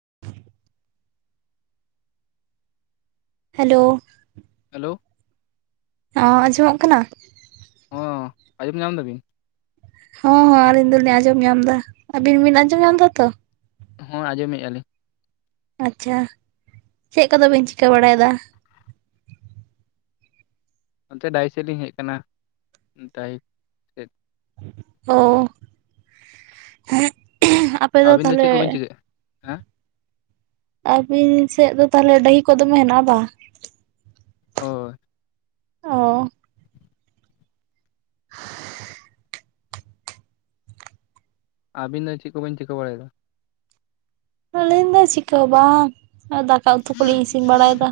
[inaudible] Hello hello ᱦᱚᱸ ᱟᱸᱡᱚᱢᱚᱜ ᱠᱟᱱᱟ ᱦᱚᱻ ᱟᱸᱡᱚᱢ ᱧᱟᱢ ᱫᱟ ᱵᱤᱱ ᱦᱚᱸ ᱦᱚᱸ ᱟᱹᱞᱤᱧ ᱫᱚᱞᱤᱧ ᱟᱸᱡᱚᱢ ᱧᱟᱢ ᱮᱫᱟ᱾ ᱟᱹᱵᱤᱱ ᱵᱤᱱ ᱟᱸᱡᱚᱢ ᱧᱟᱢ ᱫᱟ ᱛᱚ ᱦᱚᱸ ᱟᱸᱡᱚᱢᱮᱜ-ᱟ ᱞᱤᱧ ᱟᱪᱷᱟ, ᱪᱮᱫ ᱠᱚᱫᱚ ᱵᱤᱱ ᱪᱤᱠᱟᱹ ᱵᱟᱲᱟᱭᱮᱫᱟ? ᱚᱱᱛᱮ ᱰᱟᱦᱤ ᱥᱮᱫ ᱞᱤᱧ ᱦᱮᱡ ᱟᱠᱟᱱᱟ ᱰᱟᱭᱤ [unintelligible] ᱟᱹᱵᱤᱱ ᱫᱚ ᱪᱮᱫ ᱠᱚᱵᱤᱱ ᱪᱤᱠᱟᱹᱭᱮ ᱟ ᱟᱵᱤᱱ ᱥᱮᱫ ᱫᱚ ᱛᱟᱦᱚᱞᱮ ᱰᱟᱹᱦᱤ ᱠᱚ ᱫᱚᱢᱮ ᱦᱮᱱᱟᱜᱼᱟ ᱵᱟ ᱦᱳᱭ ᱚ ᱟᱵᱤᱱ ᱫᱚ ᱪᱮᱫ ᱠᱚᱵᱤᱱ ᱪᱤᱠᱟᱹ ᱵᱟᱲᱟᱭᱮᱫᱟ? ᱟᱹᱞᱤᱧ ᱫᱚ ᱪᱤᱠᱟᱹ ᱵᱟᱝ ᱫᱟᱠᱟ ᱩᱛᱩ ᱠᱚᱞᱤᱧ ᱤᱥᱤᱱ ᱵᱟᱲᱟᱭᱮᱫᱟ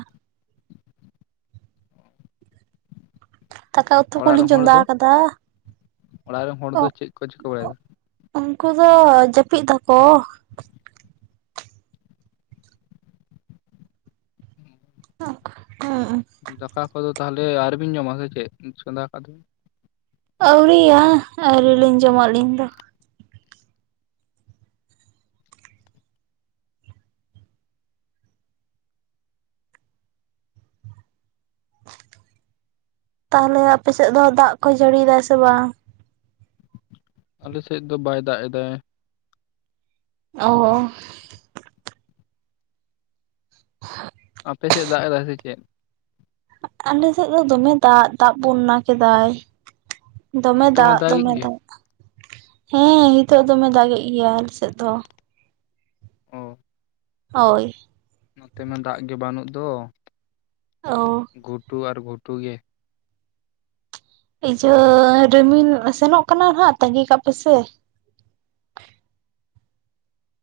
ᱫᱟᱠᱟ ᱩᱛᱩ ᱚᱲᱟᱜ ᱨᱮᱱ ᱠᱚᱞᱤᱧ ᱦᱚᱲ ᱪᱚᱸᱫᱟ ᱫᱚ ᱟᱠᱟᱫᱟ ᱚᱲᱟᱜ ᱨᱮᱱ ᱦᱚᱲ ᱫᱚ ᱪᱮᱫ ᱠᱚ ᱪᱤᱠᱟᱹ ᱵᱟᱲᱟᱭᱮᱫᱟ [unintelligible] ᱩᱱᱠᱩ ᱫᱚ ᱡᱟᱹᱯᱤᱫ ᱫᱟᱠᱚ᱾ ᱫᱟᱠᱟ ᱠᱚᱫᱚ ᱛᱟᱦᱚᱞᱮ ᱮ ᱟᱨᱵᱤᱱ ᱡᱚᱢᱟ ᱥᱮ ᱪᱮᱫ, ᱪᱚᱸᱫᱟ ᱟᱠᱟᱫ ᱫᱚᱵᱤᱱ? ᱟᱹᱣᱨᱤᱭᱟ ᱟᱹᱣᱨᱤᱞᱤᱧ ᱡᱚᱢᱟ ᱟᱹᱞᱤᱧ ᱫᱚ᱾ ᱛᱟᱦᱚᱞᱮ ᱟᱯᱮᱥᱮᱫ ᱫᱚ ᱫᱟᱜ ᱠᱚ ᱡᱟᱹᱲᱤᱭᱟᱭ ᱥᱮ ᱵᱟᱝ? ᱟᱞᱮ ᱥᱮᱡ ᱫᱚ ᱵᱟᱭ ᱫᱟᱜ ᱮᱫᱟᱭ᱾ ᱚᱻᱚᱻ [inaudible] ᱟᱯᱮ ᱥᱮᱡ ᱫᱟᱜ ᱮᱫᱟᱭ ᱥᱮ ᱪᱮᱫ ᱟᱞᱮ ᱥᱮᱡ ᱫᱚ ᱫᱚᱢᱮ ᱫᱟᱜ, ᱫᱟᱜ ᱵᱚᱱᱱᱟ ᱠᱮᱫᱟᱭ ᱫᱚᱢᱮ ᱱᱤᱛᱚᱜ ᱦᱚᱸ ᱫᱟᱜ ᱫᱟᱜᱮᱫ ᱫᱚᱢᱮ ᱜᱮ ᱫᱟᱜ ᱦᱮᱸ ᱦᱤᱛᱚᱜ ᱫᱚᱢᱮ ᱫᱟᱜᱮᱭᱟᱭ ᱟᱞᱮ ᱥᱮᱡ ᱫᱚ ᱚᱻ ᱦᱳᱭ ᱱᱚᱛᱮ ᱢᱟ ᱫᱟᱜ ᱜᱮ ᱵᱟᱹᱱᱩᱜ ᱫᱚ᱾ ᱚᱻ ᱜᱷᱩᱴᱩ ᱟᱨ ᱜᱷᱩᱴᱩ ᱜᱮ᱾ ᱤᱭᱟᱟᱹ ᱨᱤᱢᱤᱞ ᱥᱮᱱᱚᱜ ᱠᱟᱱᱟ ᱱᱟᱦᱟᱜ ᱛᱟᱺᱜᱤ ᱠᱟᱜ ᱯᱮᱥᱮ᱾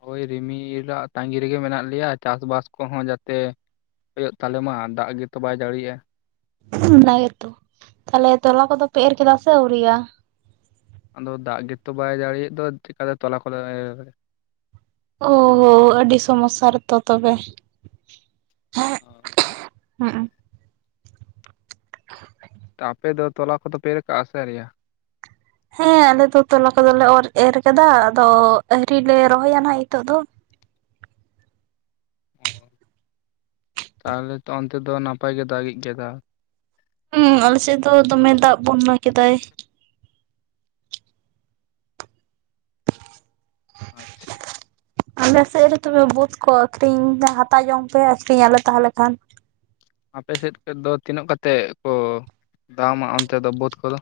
ᱦᱳᱭ ᱨᱤᱢᱤᱞᱟᱜ ᱛᱟᱺᱜᱤ ᱨᱮᱜᱮ ᱢᱮᱱᱟᱜ ᱞᱮᱭᱟ ᱪᱟᱥᱵᱟᱥ ᱠᱚᱦᱚᱸ ᱡᱟᱛᱮ ᱦᱳᱭᱳᱜ ᱛᱟᱞᱮ ᱢᱟ, ᱫᱟᱜ ᱜᱮᱛᱚ ᱵᱟᱭ ᱡᱟᱲᱤᱭᱮᱜᱼᱟ᱾ ᱚᱱᱟ ᱜᱮᱛᱚ ᱛᱟᱦᱞᱮ ᱛᱚᱞᱟ ᱠᱚᱫᱚ ᱯᱮ ᱮᱨ ᱠᱮᱫᱟ ᱥᱮ ᱟᱹᱣᱨᱤᱭᱟ᱾ ᱟᱫᱚ ᱫᱟᱜ ᱜᱮᱛᱚ ᱵᱟᱭ ᱡᱟᱲᱤᱭᱮᱜ ᱫᱚ ᱪᱮᱠᱟᱛᱮ ᱛᱚᱞᱟ ᱠᱚ ᱫᱚ ᱮᱨ? ᱳ ᱦᱳ ᱟᱹᱰᱤ ᱥᱚᱢᱚᱥᱥᱟ ᱨᱮᱛᱚ ᱛᱚᱵᱮ᱾ ᱦᱩᱸᱜ [inaudible] ᱛᱟ ᱟᱯᱮ ᱫᱚ ᱛᱚᱞᱟ ᱠᱚᱫᱚ ᱯᱮ ᱮᱨ ᱠᱟᱜᱼᱟ ᱥᱮ ᱟᱣᱨᱤᱭᱟ? ᱦᱮᱸ ᱟᱞᱮ ᱫᱚ ᱛᱚᱞᱟ ᱠᱚᱫᱚᱞᱮ ᱚᱨ ᱮᱨ ᱠᱟᱫᱟ ᱟᱫᱚ ᱟᱣᱨᱤ ᱞᱮ ᱨᱚᱦᱚᱭᱟ ᱱᱟᱦᱟᱜ ᱦᱤᱛᱚᱜ ᱫᱚ᱾ ᱚ ᱛᱟᱦᱚᱞᱮ ᱛᱚ ᱚᱱᱛᱮ ᱫᱚ ᱱᱟᱯᱟᱭ ᱜᱮ ᱫᱟᱜᱤᱡ ᱜᱮᱭᱟᱭ ᱫᱟ᱾ ᱦᱩᱸᱻ ᱟᱞᱮᱥᱮᱫ ᱫᱚ ᱫᱚᱢᱮ ᱫᱟᱜ ᱵᱚᱱᱱᱟ ᱠᱮᱫᱟᱭ᱾ ᱟᱪᱪᱷᱟ ᱟᱞᱮ ᱥᱮᱡ ᱨᱮ ᱛᱚᱵᱮ ᱵᱩᱫᱽ ᱠᱚ ᱟᱹᱠᱷᱨᱤᱧ ᱦᱟᱛᱟᱣ ᱡᱚᱝ ᱯᱮ ᱟᱨ ᱯᱮ ᱧᱮᱞᱟ ᱛᱟᱦᱚᱞᱮ ᱠᱷᱟᱱ᱾ ᱟᱯᱮ ᱥᱮᱫ ᱠᱚ ᱫᱚ ᱛᱤᱱᱟᱹᱜ ᱠᱟᱛᱮ ᱠᱚ ᱫᱟᱢᱟ ᱚᱱᱛᱮ ᱫᱚ ᱵᱟᱹᱫᱽ ᱠᱚᱫᱚ?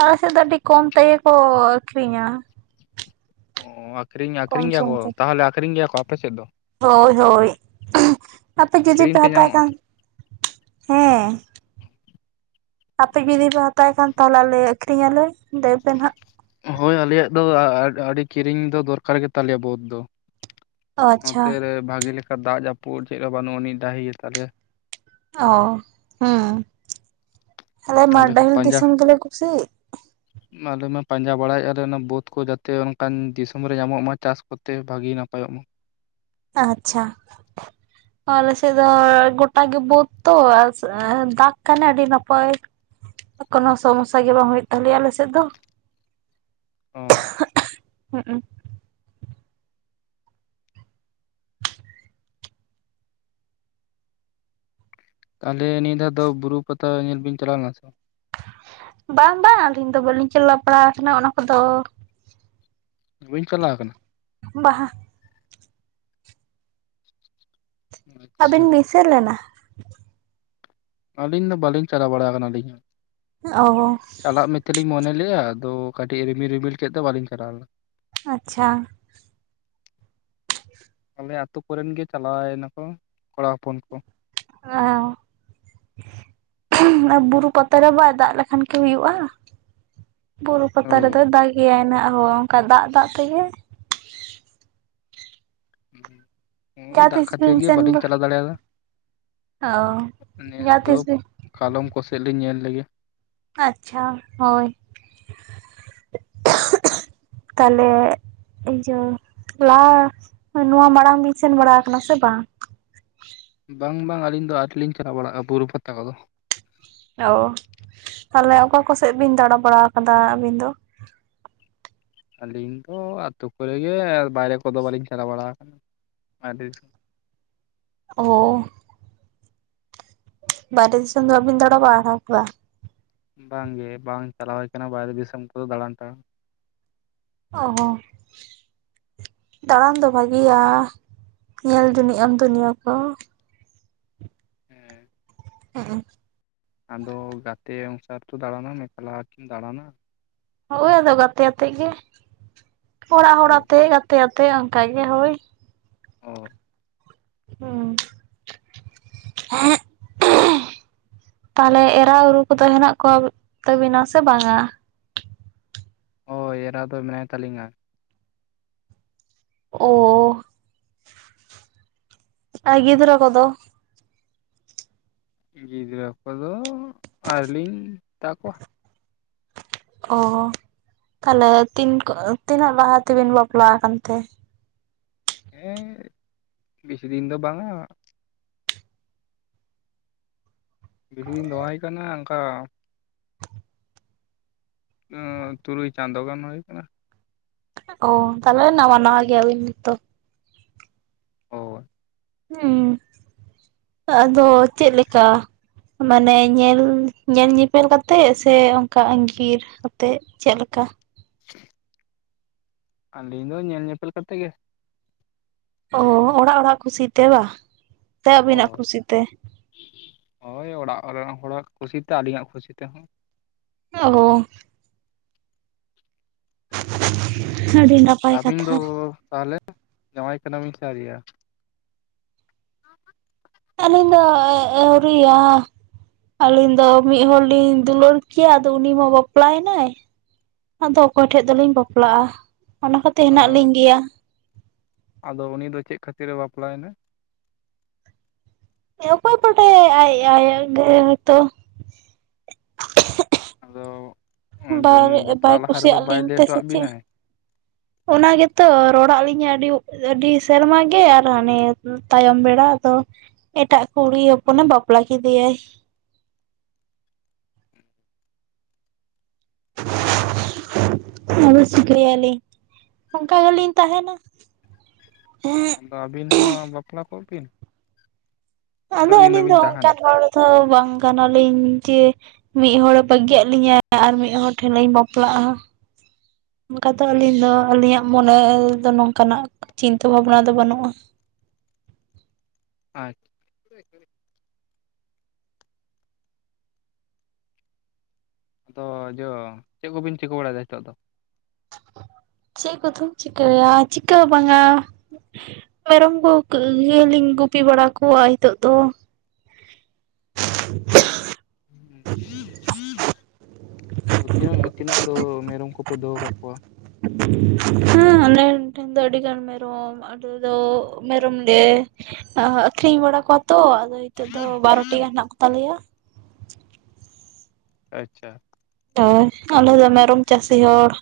ᱟᱞᱮ ᱥᱮᱫ ᱫᱚ ᱟᱹᱰᱤ ᱠᱚᱢ ᱛᱮᱜᱮ ᱠᱚ ᱟᱠᱷᱨᱤᱧᱟ ᱾ ᱚ, ᱟᱹᱠᱷᱨᱤᱧ ᱟᱹᱠᱷᱨᱤᱧ ᱠᱚᱢ ᱜᱮᱭᱟ ᱠᱚ ᱥᱚᱢ ᱛᱮ ᱛᱟᱦᱚᱞᱮ ᱟᱠᱷᱨᱤᱧ ᱜᱮᱭᱟ ᱠᱚ ᱟᱯᱮ ᱥᱮᱫ ᱫᱚ? ᱦᱳᱭ, ᱦᱳᱭ᱾ ᱟᱯᱮ ᱡᱩᱫᱤ ᱠᱤᱨᱤᱧ ᱯᱮ ᱛᱮ ᱦᱟᱛᱟᱣ ᱧᱟᱢᱚᱜᱼᱟ? ᱠᱷᱟᱱ ᱾ ᱦᱮᱸ᱾ [inaudible] ᱟᱯᱮ ᱡᱩᱫᱤ ᱯᱮ ᱦᱟᱛᱟᱣ ᱠᱷᱟᱱ ᱛᱟᱦᱚᱞᱮ ᱟᱞᱮ ᱟᱠᱷᱨᱤᱧ ᱟᱞᱮ ᱞᱟᱹᱭ ᱯᱮ ᱱᱟᱦᱟᱜ ᱾ ᱦᱳᱭ ᱟᱞᱮᱭᱟᱜ ᱫᱚ ᱟᱹᱰᱤ ᱠᱤᱨᱤᱧ ᱫᱚ ᱫᱚᱨᱠᱟᱨ ᱜᱮᱛᱟᱞᱮᱭᱟ ᱵᱟᱹᱫ ᱫᱚ ᱾ ᱚ ᱟᱪᱪᱷᱟ ᱱᱚᱛᱮ ᱨᱮ ᱵᱷᱟᱜᱤ ᱞᱮᱠᱟ ᱫᱟᱜ ᱡᱟᱹᱯᱩᱫ ᱪᱮᱫᱞᱮᱠᱟ ᱵᱟᱹᱱᱩᱜ ᱟᱹᱱᱤᱡ ᱰᱟᱹᱦᱤ ᱜᱮᱛᱟᱞᱮᱭᱟ ᱾ ᱚ, ᱦᱮᱸ ᱾ ᱟᱞᱮ ᱢᱟ ᱦᱚᱸ ᱰᱟᱦᱤ ᱯᱟᱸᱡᱟ ᱫᱤᱥᱚᱢ ᱜᱮᱞᱮ ᱠᱩᱥᱤᱜ ᱾ ᱟᱞᱮ ᱢᱟ ᱯᱟᱸᱡᱟ ᱵᱟᱲᱟᱭᱮᱫᱼᱟᱞᱮ ᱚᱱᱟ ᱵᱟᱹᱫᱽ ᱠᱚ ᱡᱟᱛᱮ ᱚᱱᱠᱟᱱ ᱫᱤᱥᱚᱢ ᱨᱮ ᱧᱟᱢᱚᱜ ᱢᱟ, ᱪᱟᱥ ᱠᱚᱛᱮ ᱵᱷᱟᱜᱤ ᱱᱟᱯᱟᱭᱚᱜ ᱢᱟ ᱾ ᱟᱪᱪᱷᱟ ᱾ [inaudible] ᱟᱞᱮ ᱥᱮ ᱫᱚ ᱜᱚᱴᱟ ᱜᱮ ᱵᱟᱹᱫᱽ ᱛᱚ ᱫᱟᱜ ᱠᱷᱟᱱ ᱟᱹᱰᱤ ᱱᱟᱯᱟᱭ ᱾ ᱠᱳᱱᱚ ᱥᱚᱢᱚᱥᱥᱟ ᱜᱮ ᱵᱟᱝ ᱦᱩᱭᱩᱜ ᱛᱟᱞᱮᱭᱟ ᱟᱞᱮ ᱥᱮᱫ ᱫᱚ᱾ ᱚᱻ [unintelligible] ᱦᱩᱸ ᱩᱸ ᱛᱟᱦᱚᱞᱮ ᱱᱤᱭᱟᱹ ᱫᱷᱟᱣ ᱫᱚ ᱵᱩᱨᱩ ᱯᱟᱛᱟ ᱧᱮᱞ ᱵᱤᱱ ᱪᱟᱞᱟᱣ ᱞᱮᱱᱟ ᱥᱮ ᱵᱟ? ᱵᱟᱝ ᱵᱟᱝ ᱟᱹᱞᱤᱧ ᱫᱚ ᱵᱟᱹᱞᱤᱧ ᱪᱟᱞᱟᱣ ᱵᱟᱲᱟᱣ ᱠᱟᱱᱟ ᱚᱱᱟ ᱠᱚᱫᱚ᱾ ᱵᱟᱹᱵᱤᱱ ᱪᱟᱞᱟᱣ ᱟᱠᱟᱱᱟ? ᱵᱟ ᱟᱪᱪᱷᱟ ᱟᱹᱵᱤᱱ ᱵᱤᱱ ᱥᱮᱱ ᱞᱮᱱᱟ? ᱟᱹᱞᱤᱧ ᱫᱚ ᱵᱟᱹᱞᱤᱧ ᱪᱟᱞᱟᱣ ᱵᱟᱲᱟ ᱠᱟᱱᱟ ᱟᱞᱤᱧ ᱦᱚᱸ ᱚ ᱪᱟᱞᱟᱜ ᱢᱮ ᱛᱮᱞᱤᱧ ᱢᱚᱱᱮ ᱞᱮᱜᱼᱟ ᱟᱫᱚ ᱠᱟᱹᱴᱤᱡ ᱨᱤᱢᱤᱞ ᱨᱤᱢᱤᱞ ᱠᱮᱫ ᱫᱚ ᱵᱟᱹᱞᱤᱧ ᱪᱟᱞᱟᱣ ᱞᱮᱱᱟ ᱾ ᱟᱪᱪᱷᱟ ᱾ ᱟᱞᱮ ᱟᱛᱩ ᱠᱚᱨᱮᱱ ᱜᱮ ᱪᱟᱞᱟᱣᱱᱟᱠᱚ ᱠᱚᱲᱟ ᱦᱚᱯᱚᱱ ᱠᱚ ᱾ ᱚ ᱾ [unintelligible] ᱵᱩᱨᱩ ᱯᱟᱛᱟ ᱨᱮ ᱵᱟᱭ ᱫᱟᱜ ᱞᱮᱠᱷᱟᱱ ᱠᱤ ᱦᱩᱭᱩᱜᱼᱟ᱾ ᱵᱩᱨᱩ ᱯᱟᱛᱟ ᱦᱳᱭ ᱨᱮᱫᱚᱭ ᱫᱟᱜ ᱜᱮᱭᱟᱭ ᱱᱟᱜ ᱦᱚᱸ ᱚᱱᱠᱟ ᱫᱟᱜ ᱫᱟᱜ ᱛᱮᱜᱮ, ᱦᱮᱸ ᱾ ᱦᱩᱸ, ᱡᱟᱦᱟᱸ ᱫᱟᱜ ᱛᱤᱥ ᱠᱷᱟᱹᱛᱤᱨ ᱵᱤᱱ ᱜᱮ ᱥᱮᱱ ᱵᱟᱹᱞᱤᱧ ᱚ ᱪᱟᱞᱟᱣ ᱫᱟᱲᱮᱭᱟᱫᱟ ᱱᱮᱥ ᱡᱟᱦᱟᱸ ᱫᱚ ᱛᱤᱥ ᱵᱤᱱ ᱾ ᱠᱟᱞᱚᱢ ᱠᱚ ᱥᱮᱫ ᱞᱮᱧ ᱧᱮᱞ ᱞᱮᱜᱮ ᱾ ᱟᱪᱪᱷᱟ ᱦᱳᱭ ᱾ [inaudible] ᱛᱟᱦᱞᱮ ᱤᱭᱟᱹ ᱞᱟᱦᱟ ᱱᱚᱣᱟ ᱢᱟᱲᱟᱝ ᱵᱤᱱ ᱥᱮᱱ ᱵᱟᱲᱟ ᱟᱠᱟᱱᱟ ᱥᱮ ᱵᱟᱝ? ᱵᱟᱝ ᱵᱟᱝ ᱟᱹᱞᱤᱧ ᱫᱚ ᱟᱹᱣᱨᱤ ᱞᱤᱧ ᱪᱟᱞᱟᱣ ᱵᱟᱲᱟᱜᱼᱟ ᱵᱩᱨᱩ ᱯᱟᱛᱟ ᱠᱚᱫᱚ ᱾ ᱚ ᱾ ᱛᱟᱦᱚᱞᱮ ᱚᱠᱟ ᱠᱚᱥᱮᱫ ᱵᱤᱱ ᱫᱟᱬᱟ ᱵᱟᱲᱟ ᱟᱠᱟᱫᱟ ᱟᱹᱵᱤᱱ ᱫᱚ? ᱟᱹᱞᱤᱧ ᱫᱚ ᱟᱹᱛᱩᱳ ᱠᱚᱨᱮ ᱜᱮ ᱵᱟᱭᱨᱮ ᱠᱚᱫᱚ ᱵᱟᱹᱞᱤᱧ ᱪᱟᱞᱟᱣ ᱵᱟᱲᱟ ᱟᱠᱟᱱᱟ ᱾ ᱟᱹᱰᱤ ᱫᱤᱥᱚᱢ ᱚ ᱾ ᱵᱟᱦᱨᱮ ᱫᱤᱥᱚᱢ ᱫᱚ ᱵᱟᱵᱤᱱ ᱫᱟᱬᱟ ᱵᱟᱲᱟ ᱟᱠᱟᱫᱟ ᱯᱟᱨᱟ? ᱵᱟᱝ ᱜᱮ, ᱵᱟᱝ ᱪᱟᱞᱟᱣ ᱠᱟᱱᱟ ᱵᱟᱦᱨᱮ ᱫᱤᱥᱚᱢ ᱠᱚᱫᱚ ᱫᱟᱲᱟᱴᱟᱬᱟᱱ ᱾ ᱚ ᱦᱚᱸ ᱾ ᱫᱟᱬᱟᱱ ᱫᱚ ᱵᱷᱟᱜᱤᱭᱟ, ᱧᱮᱞ ᱡᱚᱱᱤᱡ ᱟᱢ ᱫᱩᱱᱤᱭᱟᱹ ᱠᱚ ᱾ ᱦᱮᱸ ᱾ ᱦᱮᱸ ᱮ ᱾ ᱟᱢ ᱫᱚ ᱜᱟᱛᱮ ᱚᱱᱩᱥᱟᱨ ᱛᱚ ᱫᱟᱬᱟᱱᱟᱢ ᱮᱠᱞᱟ ᱠᱤᱢ ᱫᱟᱬᱟᱱᱟ ᱾ ᱦᱳᱭ, ᱟᱫᱚ ᱜᱟᱛᱮ ᱟᱛᱮ ᱜᱮ ᱚᱲᱟᱜ ᱦᱚᱲ ᱦᱳᱭ ᱟᱛᱮ ᱜᱟᱛᱮ ᱟᱛᱮ ᱚᱱᱠᱟ ᱜᱮ, ᱦᱳᱭ ᱾ ᱚ ᱾ ᱦᱩᱸ ᱦᱮᱸ ᱦᱮᱸᱨᱻ ᱛᱟᱦᱚᱞᱮ ᱮᱨᱟ ᱩᱨᱩ ᱠᱚᱫᱚ ᱦᱮᱱᱟᱜ ᱠᱚᱣᱟ ᱛᱟᱵᱤᱱᱟ ᱥᱮ ᱵᱟᱝᱟ? ᱦᱳᱭ, ᱮᱨᱟ ᱫᱚ ᱢᱮᱱᱟᱭ ᱛᱟᱹᱞᱤᱧᱟ ᱾ ᱚ, ᱟᱨ ᱜᱤᱫᱽᱨᱟᱹ ᱠᱚᱫᱚ? ᱜᱤᱫᱽᱨᱟᱹ ᱠᱚᱫᱚ ᱟᱹᱣᱨᱤ ᱞᱤᱧ ᱦᱟᱛᱟ ᱠᱚᱣᱟ ᱾ ᱚ, ᱛᱟᱦᱚᱞᱮ ᱛᱤᱱ ᱠᱚ ᱛᱤᱱᱟᱹᱜ ᱞᱟᱦᱟ ᱛᱮᱵᱤᱱ ᱵᱟᱯᱞᱟ ᱟᱠᱟᱱ ᱛᱮ? ᱦᱮᱸ, ᱵᱮᱥᱤ ᱫᱤᱱ ᱫᱚ ᱵᱟᱝᱟ ᱾ ᱵᱮᱥᱤ ᱫᱤᱱ ᱫᱚ ᱵᱟᱭ ᱦᱚᱭ ᱠᱟᱱᱟ ᱚᱱᱠᱟ᱾ ᱛᱩᱨᱩᱭ ᱪᱟᱸᱫᱳ ᱜᱟᱱ ᱦᱩᱭ ᱟᱠᱟᱱᱟ᱾ ᱚ ᱛᱟᱦᱚᱞᱮ ᱱᱟᱣᱭᱟ ᱱᱟᱣᱭᱟ ᱜᱮᱭᱟᱵᱤᱱ ᱱᱤᱛᱚᱜ᱾ ᱚᱳ ᱦᱮᱸ ᱟᱫᱚ ᱪᱮᱫ ᱞᱮᱠᱟᱹ᱾ ᱢᱟᱱᱮ ᱧᱮᱞ ᱧᱮᱞ ᱧᱮᱯᱮᱞ ᱠᱟᱛᱮᱜ ᱥᱮ ᱚᱱᱠᱟ ᱟᱜᱤᱨ ᱠᱟᱛᱮᱫ? ᱪᱮᱫ ᱞᱮᱠᱟ [inaudible] ᱟᱹᱞᱤᱧ ᱫᱚ ᱧᱮᱞ ᱧᱮᱯᱮᱞ ᱠᱟᱛᱮ ᱜᱮ᱾ ᱚ ᱚᱲᱟᱜ ᱚᱲᱟᱜ ᱠᱩᱥᱤᱛᱮ ᱵᱟ ᱥᱮ ᱟᱹᱵᱤᱱᱟᱜ ᱦᱳᱭ ᱠᱩᱥᱤᱛᱮ? ᱦᱳᱭ ᱚᱲᱟᱜ ᱨᱮᱱ ᱦᱚᱲᱟᱜ ᱠᱩᱥᱤᱛᱮ ᱟᱹᱞᱤᱧᱟᱜ ᱠᱩᱥᱤ ᱛᱮᱦᱚᱸ᱾ ᱚ ᱦᱳ᱾ ᱟᱹᱰᱤ ᱱᱟᱯᱟᱭ ᱟᱹᱵᱤᱱ ᱠᱟᱛᱷᱟ ᱫᱚ ᱛᱟᱦᱞᱮ ᱡᱟᱶᱭᱟᱭ ᱠᱟᱱᱟᱵᱤᱱ ᱥᱮ ᱟᱣᱨᱤᱭᱟ᱾ ᱟᱹᱞᱤᱧ ᱫᱚ ᱮ ᱟᱣᱨᱤᱭᱟ᱾ ᱟᱞᱤᱧ ᱫᱚ ᱢᱤᱫ ᱦᱚᱲᱞᱤᱧ ᱫᱩᱞᱟᱹᱲ ᱠᱮᱭᱟ ᱟᱫᱚ ᱩᱱᱤ ᱢᱟ ᱵᱟᱯᱞᱟᱭᱱᱟᱭ᱾ ᱟᱫᱚ ᱚᱠᱚᱭ ᱴᱷᱮᱡ ᱫᱚᱞᱤᱧ ᱵᱟᱯᱞᱟᱜ-ᱟ ᱚᱱᱟ ᱠᱷᱟᱹᱛᱮ ᱦᱮᱱᱟᱜ ᱚ ᱞᱤᱧ ᱜᱮᱭᱟ᱾ ᱟᱫᱚ ᱩᱱᱤ ᱫᱚ ᱪᱮᱫ ᱠᱷᱟᱹᱛᱤᱨ ᱮ ᱵᱟᱯᱞᱟᱭᱮᱱᱟ᱾ ᱚᱠᱚᱭ ᱵᱟᱰᱟᱭᱟᱭ ᱟᱡ ᱟᱡ ᱜᱮ ᱦᱚᱭᱛᱚ ᱟᱫᱚ ᱵᱟᱭ ᱵᱟᱭ ᱵᱟᱯᱞᱟᱜ ᱞᱟᱦᱟ ᱨᱮᱫᱚ ᱠᱩᱥᱤᱭᱟᱜ ᱵᱟᱭ ᱞᱤᱧ ᱞᱮᱭ ᱛᱮ ᱥᱮ ᱦᱚᱴᱚᱣᱟᱜ ᱪᱮᱫ ᱵᱤᱱᱟᱭ ᱚᱱᱟ ᱜᱮᱛᱚ ᱨᱚᱲᱟᱜ ᱞᱤᱧᱟᱹ ᱟᱹᱰᱤ ᱟᱹᱰᱤ ᱥᱮᱨᱢᱟ ᱜᱮ ᱟᱨ ᱦᱟᱱᱮ ᱛᱟᱭᱚᱢ ᱵᱮᱲᱟ ᱫᱚ᱾ ᱮᱴᱟᱜ ᱠᱩᱲᱤ ᱦᱚᱯᱚᱱᱮ ᱵᱟᱯᱞᱟ ᱠᱮᱫᱮᱭᱟᱭ᱾ [inaudible] ᱟᱫᱚ ᱪᱤᱠᱳᱭᱟᱞᱤᱧ ᱚᱱᱠᱟ ᱜᱮᱞᱤᱧ ᱛᱟᱦᱮᱱᱟ᱾ ᱦᱮᱸ ᱟᱫᱚ ᱟᱹᱵᱤᱱ ᱦᱚᱸ ᱵᱟᱯᱞᱟ ᱠᱚᱜ ᱵᱤᱱ᱾ ᱟᱫᱚ ᱛᱤᱱᱟᱹᱜ ᱫᱤᱱ ᱟᱹᱞᱤᱧ ᱫᱚ ᱫᱚᱵᱤᱱ ᱛᱟᱦᱮᱱᱟ ᱚᱱᱠᱟᱱ ᱦᱚᱲ ᱫᱚ ᱵᱟᱝ ᱠᱟᱱᱟᱞᱤᱧ ᱡᱮ ᱢᱤᱫ ᱦᱚᱲᱮ ᱵᱟᱹᱜᱤᱭᱟ ᱞᱤᱧᱟᱭ ᱟᱨ ᱢᱤᱫ ᱦᱚᱲ ᱴᱷᱮᱱ ᱞᱤᱧ ᱵᱟᱯᱞᱟᱜ-ᱟ᱾ ᱚᱱᱠᱟ ᱫᱚ ᱟᱹᱞᱤᱧ ᱫᱚ ᱟᱹᱞᱤᱧᱟᱜ ᱢᱚᱱᱮ ᱫᱚ ᱱᱚᱝᱠᱟᱱᱟᱜ ᱪᱤᱱᱛᱟᱹ ᱵᱷᱟᱵᱱᱟ ᱫᱚ ᱵᱟᱹᱱᱩᱜ-ᱟ᱾ ᱟᱪᱪᱷᱟ ᱟᱫᱚ ᱡᱚ ᱪᱮᱫ ᱠᱚᱵᱮᱱ ᱪᱤᱠᱟᱹ ᱵᱟᱲᱟᱭᱮᱫᱟ ᱱᱤᱛᱚᱜ ᱫᱚ ᱪᱮᱫ ᱠᱚᱫᱚᱢ ᱪᱤᱠᱚᱭᱟ ᱪᱤᱠᱟᱹᱦᱚᱸ ᱵᱟᱝᱟ ᱢᱮᱨᱚᱢ ᱠᱚ ᱜᱮᱞᱤᱧ ᱜᱩᱯᱤ ᱵᱟᱲᱟ ᱠᱚᱣᱟ ᱱᱤᱛᱳᱜ ᱫᱚ [inaudible] ᱛᱤᱱᱟᱹᱜ ᱛᱤᱱᱟᱹᱜ ᱫᱚ ᱢᱮᱨᱚᱢ ᱠᱚᱯᱮ ᱫᱚᱦᱚ ᱠᱟᱜ ᱠᱚᱣᱟ ᱦᱮᱸ ᱟᱞᱮ ᱴᱷᱮᱱ ᱫᱚ ᱟᱹᱰᱤ ᱜᱟᱱ ᱢᱮᱨᱚᱢ [inaudible] ᱟᱞᱮ ᱫᱚ ᱢᱮᱨᱚᱢ ᱞᱮ ᱟᱹᱠᱷᱨᱤᱧ ᱵᱟᱲᱟ ᱠᱚᱣᱟ ᱛᱚ ᱟᱫᱚ ᱱᱤᱛᱳ ᱫᱚ ᱵᱟᱨᱚᱴᱤ ᱜᱟᱱ ᱦᱮᱱᱟᱜ ᱠᱚᱛᱟᱞᱮᱭᱟ ᱟᱪᱪᱷᱟ ᱦᱳᱭ ᱟᱞᱮ ᱫᱚ ᱢᱮᱨᱚᱢ ᱪᱟᱹᱥᱤ ᱦᱚᱲ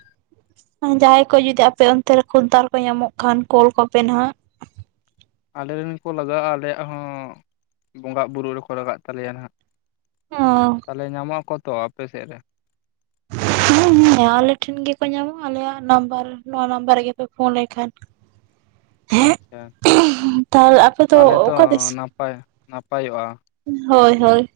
ᱡᱟᱦᱟᱸᱭ ᱠᱚ ᱡᱩᱫᱤ ᱟᱯᱮ ᱚᱱᱛᱮ ᱨᱮ ᱠᱷᱩᱱᱛᱟᱞ ᱠᱚ ᱧᱟᱢᱚᱜ ᱠᱷᱟᱱ ᱠᱳᱞ ᱠᱚᱯᱮ ᱦᱟᱜ᱾ ᱟᱞᱮᱨᱮᱱ ᱠᱚ ᱞᱟᱜᱟᱜ-ᱟ ᱟᱞᱮᱭᱟᱜ ᱦᱚᱸ ᱵᱚᱸᱜᱟ ᱵᱩᱨᱩᱜ ᱨᱮᱠᱚ ᱞᱟᱜᱟᱜ ᱛᱟᱞᱮᱭᱟ ᱱᱟᱦᱟᱜ ᱦᱮᱸ ᱛᱟᱦᱞᱮ ᱧᱟᱢᱚᱜ ᱟᱠᱚ ᱛᱚ ᱟᱯᱮ ᱥᱮᱫ ᱨᱮ ᱦᱩᱸ ᱦᱩᱸᱸ ᱟᱞᱮ ᱴᱷᱮᱱ ᱜᱮᱠᱚ [inaudible] ᱧᱟᱢᱚᱜ-ᱟ ᱟᱞᱮᱭᱟᱜ ᱱᱟᱢᱵᱟᱨ ᱱᱚᱣᱟ ᱱᱟᱢᱵᱟᱨ ᱨᱮᱜᱯᱮ ᱯᱷᱳᱱ ᱞᱮᱠᱷᱟᱱ ᱦᱮᱸ ᱟᱪᱪᱷᱟ ᱛᱟᱦᱚᱞᱮ ᱟᱯᱮ ᱫᱚ ᱛᱟᱦᱞᱮ ᱛᱚ ᱚᱠᱟ ᱫᱤᱥ ᱦᱳᱭ ᱱᱟᱯᱟᱭᱚᱜ-ᱟ ᱦᱳᱭ ᱦᱳᱭ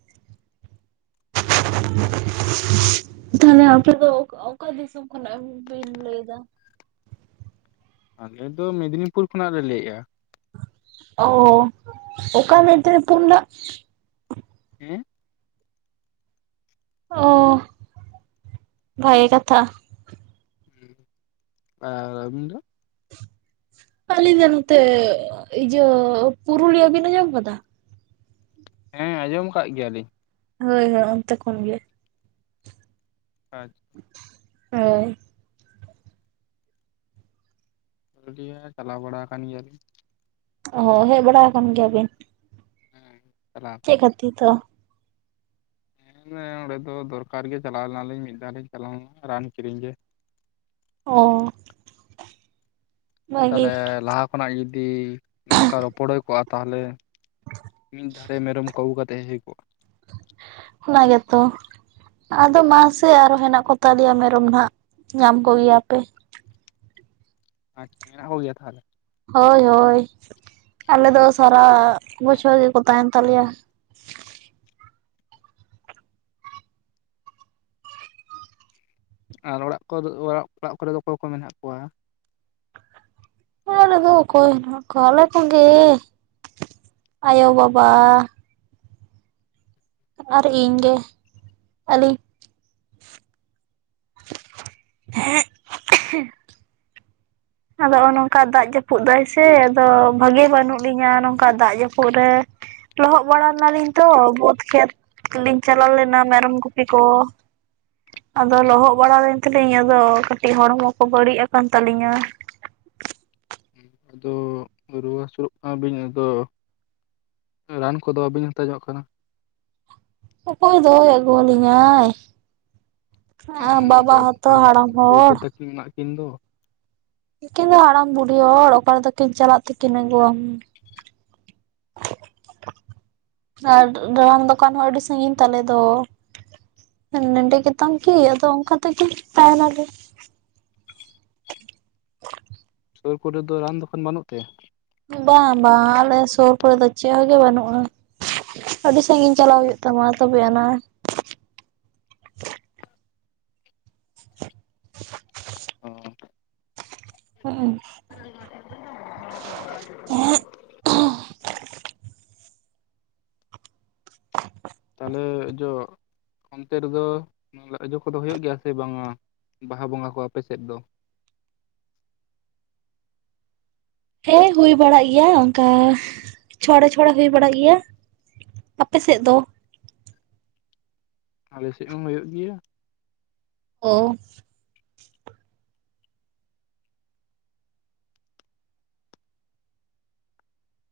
ᱛᱟᱦᱚᱞᱮ ᱟᱯᱮ ᱫᱚ ᱚᱠᱟ ᱫᱤᱥᱚᱢ ᱠᱷᱚᱱᱟᱜ ᱵᱤᱱ ᱞᱟᱹᱭᱮᱫᱟ ᱟᱞᱮ ᱫᱚ ᱢᱮᱫᱽᱱᱤᱯᱩᱨ ᱠᱷᱚᱱᱟᱜ ᱞᱮ ᱞᱟᱹᱭᱮᱫ-ᱟ ᱚ ᱚᱠᱟ ᱢᱮᱫᱱᱤᱯᱩᱨ ᱱᱟᱜ ᱦᱮᱸ [unintelligible] ᱚᱻᱚ ᱵᱷᱟᱹᱜᱮ ᱠᱟᱛᱷᱟ ᱟᱨ ᱟᱹᱵᱤᱱ ᱫᱚ ᱟᱞᱤᱧ ᱫᱚ ᱱᱚᱛᱮ ᱤᱡᱟᱹ ᱯᱩᱨᱩᱞᱤᱭᱟᱹ ᱵᱤᱱ ᱟᱸᱡᱚᱢᱟ ᱠᱟᱫᱟ ᱦᱮᱸ ᱟᱸᱡᱚᱢ ᱟᱠᱟᱫ ᱜᱮᱭᱟ ᱞᱤᱧ ᱦᱳᱭ ᱦᱳᱭ ᱚᱱᱛᱮ ᱠᱷᱚᱱ ᱜᱮ ᱟᱪᱪᱷᱟ ᱦᱳᱭ ᱯᱩᱨᱩᱞᱤᱭᱟ ᱪᱟᱞᱟᱣ ᱵᱟᱲᱟ ᱟᱠᱟᱱ ᱜᱮᱭᱟᱞᱤᱧ ᱚ ᱦᱮᱡ ᱵᱟᱲᱟ ᱟᱠᱟᱱ ᱜᱮᱭᱟ ᱵᱤᱱ ᱦᱩᱸ ᱪᱟᱞᱟ [unintelligible] ᱫᱚ [unintelligible] ᱚᱸᱰᱮ ᱫᱚ ᱫᱚᱨᱠᱟᱨ ᱜᱮ ᱪᱟᱞᱟᱣ ᱞᱮᱱᱟᱞᱤᱧ ᱢᱤᱫ ᱫᱷᱟᱣ ᱞᱤᱧ ᱪᱟᱞᱟᱣ ᱞᱮᱱᱟ ᱨᱟᱱ ᱠᱤᱨᱤᱧ ᱜᱮ᱾ ᱚᱻᱚ [unintelligible] ᱛᱟᱦᱚᱞᱮ ᱞᱟᱦᱟ ᱠᱷᱚᱱᱟᱜ ᱡᱩᱫᱤ ᱱᱚᱝᱠᱟ ᱨᱚᱯᱚᱲ ᱦᱩᱭ ᱠᱚᱜᱼᱟ᱾ ᱛᱟᱦᱚᱞᱮ ᱢᱤᱧ ᱫᱷᱟᱨᱮ ᱢᱮᱨᱚᱢ ᱠᱚ ᱟᱹᱜᱩ ᱠᱟᱛᱮ ᱦᱮᱡ ᱠᱚᱜᱼᱟ ᱚᱱᱟ ᱜᱮ ᱛᱚ ᱟᱫᱚ ᱢᱟᱥᱮ ᱟᱨᱚ ᱦᱮᱱᱟᱜ ᱠᱚ ᱛᱟᱞᱮᱭᱟ ᱢᱮᱨᱚᱢ ᱱᱷᱟᱜ ᱧᱟᱢ ᱠᱚᱜᱮᱭᱟ ᱯᱮ᱾ [unintelligible] ᱦᱳᱭ ᱦᱳᱭ ᱟᱞᱮ ᱫᱚ ᱥᱟᱨᱟ ᱵᱚᱪᱷᱚᱨ ᱜᱮᱠᱚ ᱛᱟᱦᱮᱸᱱ ᱛᱟᱞᱮᱭᱟ ᱟᱨ ᱚᱲᱟᱜ ᱫᱚ ᱚᱲᱟᱜ ᱚᱲᱟᱜ ᱠᱚᱨᱮ ᱫᱚ ᱚᱠᱚᱭ ᱠᱚ ᱢᱮᱱᱟᱜ ᱠᱚᱣᱟ ᱚᱲᱟᱜ ᱨᱮᱫᱚ ᱚᱠᱚᱭ ᱦᱮᱱᱟᱜ ᱠᱚᱣᱟ ᱟᱞᱮ ᱠᱚᱜᱮ ᱟᱭᱳ ᱵᱟᱵᱟ᱾ ᱟᱨ ᱤᱧ ᱜᱮ ᱟᱹᱞᱤ ᱦᱮᱸ [unintelligible] ᱟᱫᱚᱜ ᱱᱚᱜᱼᱚᱭ ᱱᱚᱝᱠᱟ ᱫᱟᱜ ᱡᱟᱹᱯᱩᱫ ᱫᱟᱭ ᱥᱮ ᱟᱫᱚ ᱵᱷᱟᱜᱤ ᱵᱟᱹᱱᱩᱜ ᱞᱤᱧᱟ ᱱᱚᱝᱠᱟ ᱫᱟᱜ ᱡᱟᱹᱯᱩᱫ ᱨᱮ ᱞᱚᱦᱚᱫ ᱵᱟᱲᱟ ᱞᱮᱱᱟᱞᱤᱧ ᱛᱚ ᱵᱟᱹᱫᱽ ᱠᱷᱮᱛ ᱞᱤᱧ ᱪᱟᱞᱟᱣ ᱞᱮᱱᱟ ᱢᱮᱨᱚᱢ ᱜᱩᱯᱤ ᱠᱚ ᱟᱫᱚ ᱞᱚᱦᱚᱫ ᱵᱟᱲᱟ ᱞᱮᱱ ᱛᱮᱞᱤᱧ ᱟᱫᱚ ᱠᱟᱹᱴᱤᱜ ᱦᱚᱲᱢᱚ ᱠᱚ ᱵᱟᱹᱲᱤᱜ ᱟᱠᱟᱱ ᱛᱟᱹᱞᱤᱧᱟ᱾ ᱟᱫᱚ ᱨᱩᱣᱟᱹ ᱦᱟᱹᱥᱩᱜ ᱠᱟᱱᱟ ᱵᱤᱱ ᱟᱫᱚ ᱨᱟᱱ ᱠᱚᱫᱚ ᱵᱟᱵᱤᱱ ᱦᱟᱛᱟᱣ ᱧᱚᱜ ᱠᱟᱱᱟ ᱚᱠᱚᱭ ᱫᱚᱭ ᱟᱹᱜᱩᱣᱟᱞᱤᱧᱟᱭ ᱟ ᱵᱟᱵᱟ ᱦᱚᱸᱛᱚ ᱦᱟᱲᱟᱢ ᱦᱚᱲ [unintelligible] ᱢᱮᱱᱟᱜ ᱠᱤᱱ ᱫᱚ ᱩᱠᱤᱱ ᱫᱚ ᱦᱟᱲᱟᱢ ᱵᱩᱰᱷᱤ ᱦᱚᱲ ᱚᱠᱟ ᱨᱮᱫᱚ ᱠᱤᱱ ᱪᱟᱞᱟᱜ ᱛᱮᱠᱤᱱ ᱟᱹᱜᱩᱣᱟᱢ [inaudible] ᱟᱨ ᱨᱟᱱ ᱫᱚᱠᱟᱱ ᱦᱚᱸ ᱟᱹᱰᱤ ᱥᱟᱺᱜᱤᱧ ᱛᱟᱞᱮ ᱫᱚ ᱱᱮᱸᱰᱮ ᱜᱮᱛᱟᱢ ᱠᱤ ᱟᱫᱚ ᱚᱱᱠᱟ ᱛᱮᱜᱮ ᱛᱟᱦᱮ ᱱᱟᱞᱮ ᱥᱩᱨ ᱠᱚᱨᱮ ᱫᱚ ᱨᱟᱱ ᱫᱚᱠᱟᱱ ᱵᱟᱹᱱᱩᱜ ᱛᱮ ᱵᱟᱝ ᱵᱟᱝ ᱟᱞᱮ ᱥᱩᱨ ᱠᱚᱨᱮ ᱫᱚ ᱪᱮᱜ ᱦᱚᱸ ᱜᱮ ᱵᱟᱹᱱᱩᱜᱼᱟ᱾ ᱟᱹᱰᱤ ᱥᱟᱺᱜᱤᱧ ᱪᱟᱞᱟᱣ ᱦᱩᱭᱩᱜ ᱛᱟᱢᱟ ᱛᱚᱵᱮ ᱮᱱᱟᱝ ᱚ [unintelligible] ᱦᱩᱸ ᱩᱸ [unintelligible] ᱛᱟᱦᱚᱞᱮ ᱡᱚ ᱚᱱᱛᱮ ᱨᱮᱫᱚ ᱚᱡᱚ ᱠᱚᱫᱚ ᱦᱩᱭᱩᱜ ᱜᱮᱭᱟ ᱥᱮ ᱵᱟᱝᱼᱟ᱾ ᱵᱟᱦᱟ ᱵᱚᱸᱜᱟ ᱠᱚ ᱟᱯᱮᱥᱮᱫ ᱫᱚ ᱦᱮᱸ ᱦᱩᱭ ᱵᱟᱲᱟᱜ ᱜᱮᱭᱟ, ᱚᱱᱠᱟ ᱪᱷᱚᱲᱮ ᱪᱷᱚᱲᱮ ᱦᱩᱭ ᱵᱟᱲᱟᱜ ᱜᱮᱭᱟ᱾ ᱟᱯᱮ ᱥᱮᱫ ᱫᱚ? ᱟᱞᱮ ᱥᱮᱫ ᱦᱚᱸ ᱦᱩᱭᱩᱜ ᱜᱮᱭᱟ᱾ [unintelligible]